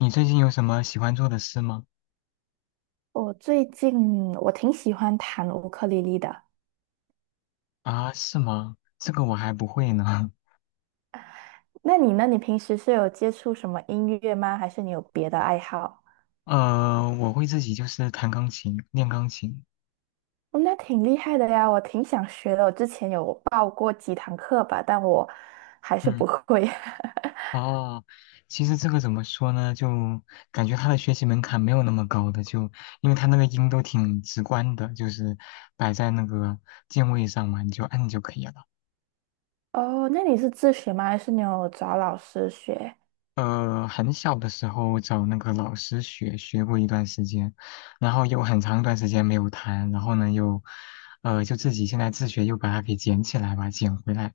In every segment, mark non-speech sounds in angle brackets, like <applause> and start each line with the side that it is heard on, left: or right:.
left: 你最近有什么喜欢做的事吗？
right: 我最近挺喜欢弹乌克丽丽的。
left: 啊，是吗？这个我还不会呢。
right: 那你呢？你平时是有接触什么音乐吗？还是你有别的爱好？
left: <laughs> 我会自己就是弹钢琴，练钢琴。
right: 哦，那挺厉害的呀，我挺想学的。我之前有报过几堂课吧，但我还是
left: 嗯，
right: 不会。<laughs>
left: 哦，其实这个怎么说呢？就感觉它的学习门槛没有那么高的，就因为它那个音都挺直观的，就是摆在那个键位上嘛，你就按就可以了。
right: 哦，那你是自学吗？还是你有找老师学？
left: 很小的时候找那个老师学过一段时间，然后又很长一段时间没有弹，然后呢又，就自己现在自学又把它给捡起来吧，捡回来。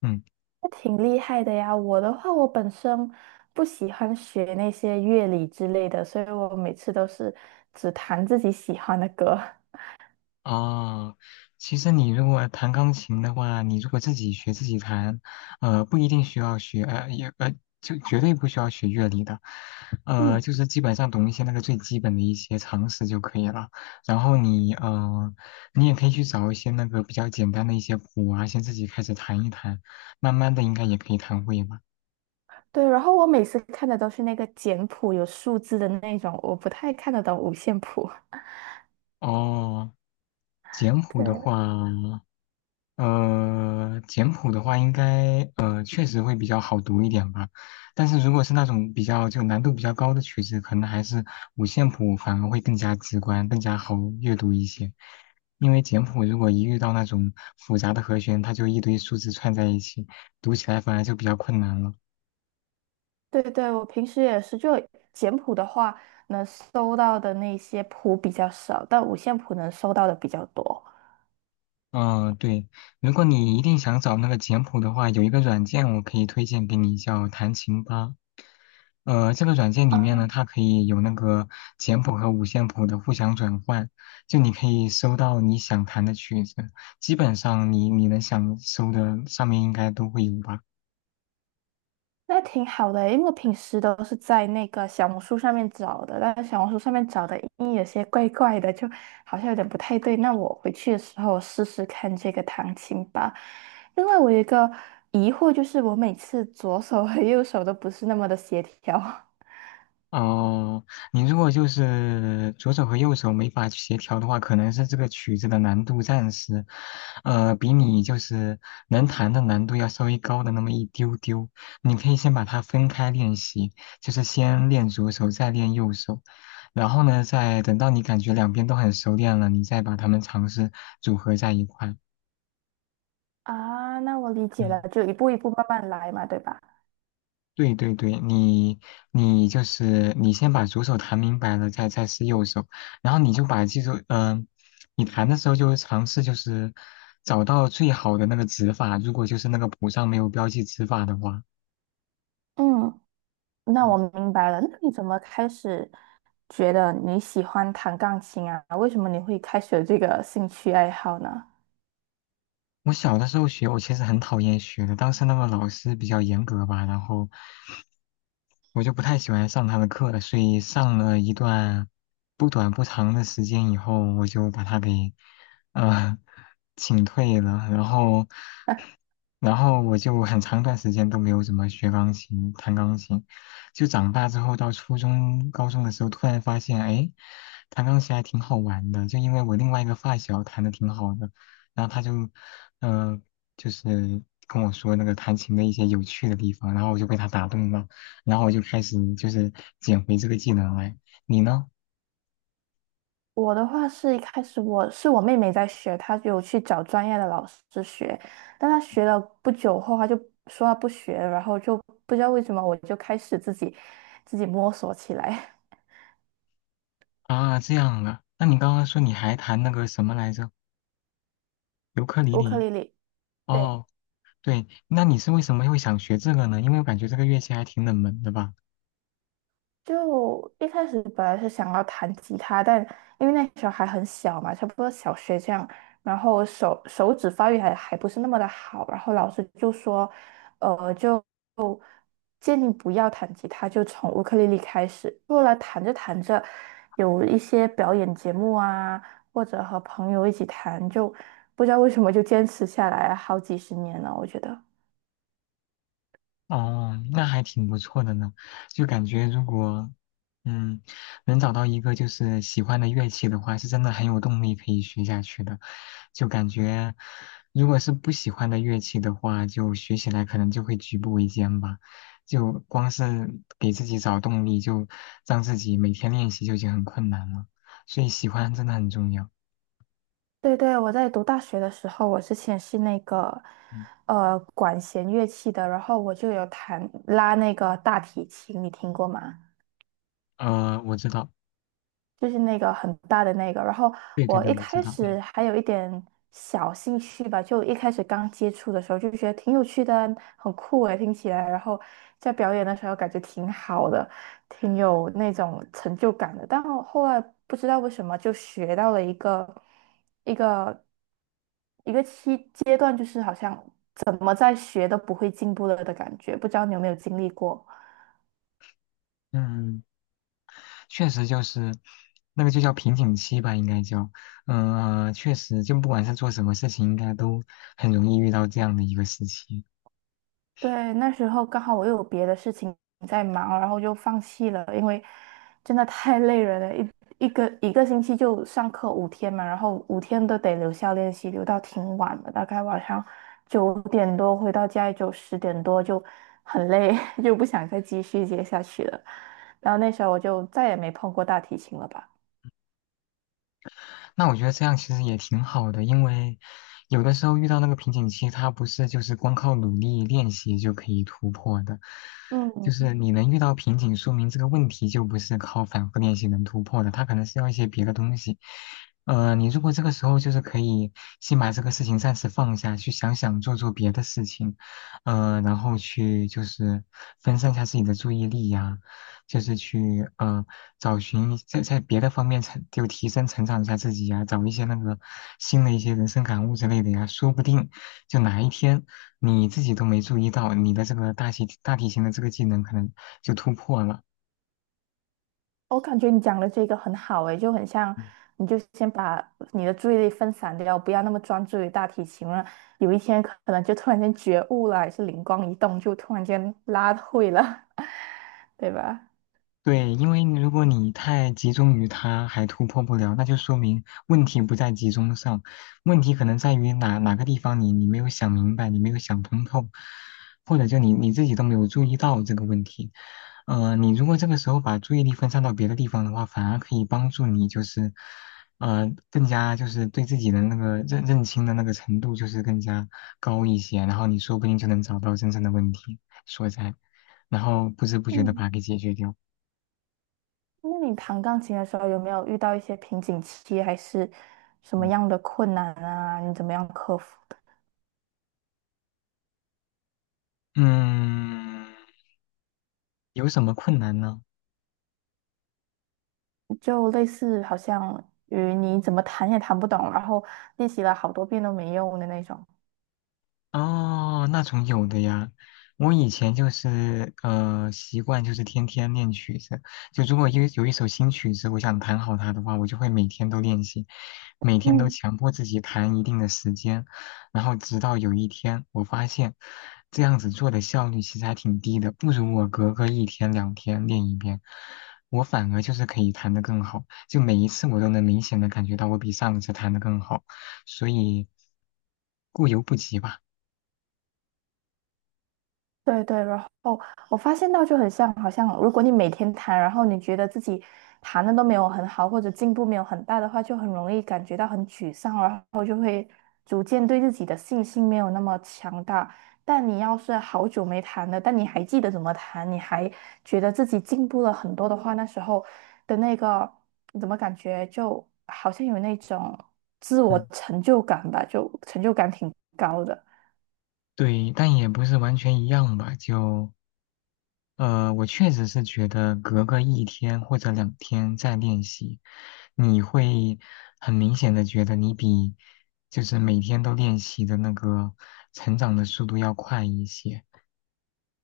left: 嗯。
right: 那挺厉害的呀。我的话，我本身不喜欢学那些乐理之类的，所以我每次都是只弹自己喜欢的歌。<laughs>
left: 哦，其实你如果弹钢琴的话，你如果自己学自己弹，不一定需要学,就绝对不需要学乐理的，
right: 嗯。
left: 就是基本上懂一些那个最基本的一些常识就可以了。然后你，你也可以去找一些那个比较简单的一些谱啊，先自己开始弹一弹，慢慢的应该也可以弹会吧。
right: 对，然后我每次看的都是那个简谱有数字的那种，我不太看得懂五线谱。<laughs>
left: 哦，简谱的话。
right: 对
left: 简谱的话，应该确实会比较好读一点吧。但是如果是那种比较就难度比较高的曲子，可能还是五线谱反而会更加直观，更加好阅读一些。因为简谱如果一遇到那种复杂的和弦，它就一堆数字串在一起，读起来反而就比较困难了。
right: 对对，我平时也是，就简谱的话，能搜到的那些谱比较少，但五线谱能搜到的比较多。
left: 嗯，对，如果你一定想找那个简谱的话，有一个软件我可以推荐给你，叫弹琴吧。这个软件里面
right: 啊，
left: 呢，它可以有那个简谱和五线谱的互相转换，就你可以搜到你想弹的曲子，基本上你能想搜的上面应该都会有吧。
right: 那挺好的欸，因为我平时都是在那个小红书上面找的，但是小红书上面找的音有些怪怪的，就好像有点不太对。那我回去的时候试试看这个弹琴吧。另外，我有一个疑惑，就是我每次左手和右手都不是那么的协调。 <laughs>
left: 哦，你如果就是左手和右手没法协调的话，可能是这个曲子的难度暂时，比你就是能弹的难度要稍微高的那么一丢丢。你可以先把它分开练习，就是先练左手，再练右手，然后呢，再等到你感觉两边都很熟练了，你再把它们尝试组合在一块。
right: 啊。那我理解了，
left: 嗯。
right: 就一步一步慢慢来嘛，对吧？
left: 对对对，你就是你先把左手弹明白了，再试右手，然后你就把记住，你弹的时候就尝试就是找到最好的那个指法，如果就是那个谱上没有标记指法的话，
right: 嗯，那我明白了。那你怎么开始觉得你喜欢弹钢琴啊？为什么你会开始有这个兴趣爱好呢？
left: 我小的时候学，我其实很讨厌学的，当时那个老师比较严格吧，然后我就不太喜欢上他的课，所以上了一段不短不长的时间以后，我就把他给呃请退了，然后
right: <laughs>
left: 然后我就很长一段时间都没有怎么学钢琴、弹钢琴，就长大之后到初中、高中的时候，突然发现，哎，弹钢琴还挺好玩的，就因为我另外一个发小弹的挺好的。然后他就嗯、就是跟我说那个弹琴的一些有趣的地方，然后我就被他打动了，然后我就开始就是捡回这个技能来。你呢？
right: 我的话是一开始我妹妹在学，她有去找专业的老师学，但她学了不久后，她就说她不学了然后就不知道为什么我就开始自己摸索起来。
left: 啊，这样啊，那你刚刚说你还弹那个什么来着？尤克
right: <laughs>
left: 里
right: 乌克
left: 里？
right: 丽丽。对。
left: 哦，对，那你是为什么会想学这个呢？因为我感觉这个乐器还挺冷门的吧。
right: 就一开始本来是想要弹吉他，但因为那时候还很小嘛，差不多小学这样，然后手指发育还不是那么的好，然后老师就说，就建议不要弹吉他，就从乌克丽丽开始。后来弹着弹着，有一些表演节目啊，或者和朋友一起弹，就不知道为什么就坚持下来好几十年了，我觉得。
left: 哦，那还挺不错的呢，就感觉如果，嗯，能找到一个就是喜欢的乐器的话，是真的很有动力可以学下去的。就感觉，如果是不喜欢的乐器的话，就学起来可能就会举步维艰吧。就光是给自己找动力，就让自己每天练习就已经很困难了。所以喜欢真的很重要。
right: 对对，我在读大学的时候，我之前是那个
left: 嗯，
right: 管弦乐器的，然后我就有弹拉那个大提琴，你听过吗？
left: 我知道，
right: 就是那个很大的那个。然后
left: 对对
right: 我
left: 对，
right: 一
left: 我知
right: 开
left: 道。嗯
right: 始还有一点小兴趣吧，就一开始刚接触的时候就觉得挺有趣的啊，很酷诶，听起来。然后在表演的时候感觉挺好的，挺有那种成就感的。但我后来不知道为什么就学到了一个一个一个期阶段，就是好像怎么在学都不会进步了的感觉。不知道你有没有经历过？
left: 嗯。确实就是那个就叫瓶颈期吧，应该叫，确实就不管是做什么事情，应该都很容易遇到这样的一个时期。
right: 对，那时候刚好我又有别的事情在忙，然后就放弃了，因为真的太累人了，一个星期就上课五天嘛，然后五天都得留校练习，留到挺晚的，大概晚上九点多回到家也就十点多，就很累，<laughs> 就不想再继续接下去了。然后那时候我就再也没碰过大提琴了吧。
left: 那我觉得这样其实也挺好的，因为有的时候遇到那个瓶颈期，它不是就是光靠努力练习就可以突破的，就
right: 嗯，
left: 是你能遇到瓶颈，说明这个问题就不是靠反复练习能突破的，它可能是要一些别的东西。你如果这个时候就是可以先把这个事情暂时放下，去想想做做别的事情，然后去就是分散一下自己的注意力呀、就是去找寻在别的方面成就提升成长一下自己呀、找一些那个新的一些人生感悟之类的呀，说不定就哪一天你自己都没注意到，你的这个大体型的这个技能可能就突破了，
right: 我感觉你讲的这个很好诶，就很像，你就先把你的注意力分散掉，不要那么专注于大提琴了。有一天可能就突然间觉悟了，还是灵光一动，就突然间拉会了，<laughs> 对吧？
left: 对，因为如果你太集中于它还突破不了，那就说明问题不在集中上，问题可能在于哪个地方你没有想明白，你没有想通透，或者就你自己都没有注意到这个问题。你如果这个时候把注意力分散到别的地方的话，反而可以帮助你就是，更加就是对自己的那个认清的那个程度就是更加高一些，然后你说不定就能找到真正的问题所在，然后不知不觉的把
right: 嗯。
left: 它给解决掉。
right: 那你弹钢琴的时候有没有遇到一些瓶颈期，还是什么
left: 嗯，
right: 样的困难啊？你怎么样克服的？
left: 嗯有什么困难呢？
right: 就类似好像与你怎么弹也弹不懂，然后练习了好多遍都没用的那种。
left: 哦，那种有的呀。我以前就是习惯就是天天练曲子，就如果有一首新曲子，我想弹好它的话，我就会每天都练习。每天都
right: 嗯。
left: 强迫自己弹一定的时间，然后直到有一天我发现，这样子做的效率其实还挺低的，不如我隔个一天两天练一遍，我反而就是可以弹得更好，就每一次我都能明显的感觉到我比上一次弹得更好，所以过犹不及吧，
right: 对对，然后我发现到就很像，好像如果你每天弹，然后你觉得自己弹的都没有很好，或者进步没有很大的话，就很容易感觉到很沮丧，然后就会逐渐对自己的信心没有那么强大。但你要是好久没弹了，但你还记得怎么弹，你还觉得自己进步了很多的话，那时候的那个怎么感觉就好像有那种自我
left: 嗯，
right: 成就感吧，就成就感挺高的。
left: 对，但也不是完全一样吧，就。我确实是觉得隔个一天或者两天再练习，你会很明显的觉得你比就是每天都练习的那个成长的速度要快一些。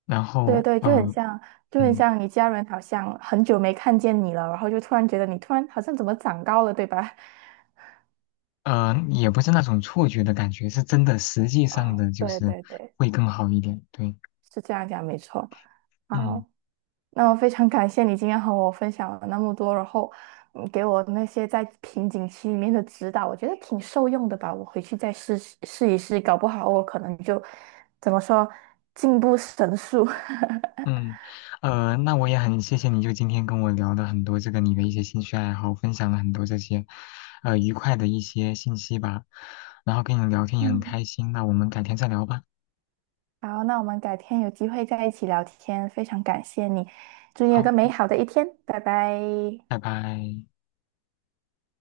left: 然
right: 对
left: 后，
right: 对，就很像，就很
left: 嗯，
right: 像你家人好像很久没看见你了，然后就突然觉得你突然好像怎么长高了，对吧？
left: 也不是那种错觉的感觉，是真的，实际
right: <laughs>
left: 上
right: 啊，
left: 的就
right: 对
left: 是
right: 对对，
left: 会更好一点。对，
right: 是这样讲没错。好，
left: 嗯。
right: 那我非常感谢你今天和我分享了那么多，然后你给我那些在瓶颈期里面的指导，我觉得挺受用的吧。我回去再试一试，搞不好我可能就怎么说进步神速。<laughs>
left: 嗯，那我也很谢谢你，就今天跟我聊了很多这个你的一些兴趣爱好，分享了很多这些，愉快的一些信息吧。然后跟你聊天也很
right: 嗯。
left: 开心，那我们改天再聊吧。
right: 好，那我们改天有机会再一起聊天，非常感谢你，祝你有
left: 好，
right: 个美好的一天，拜拜。
left: 拜拜。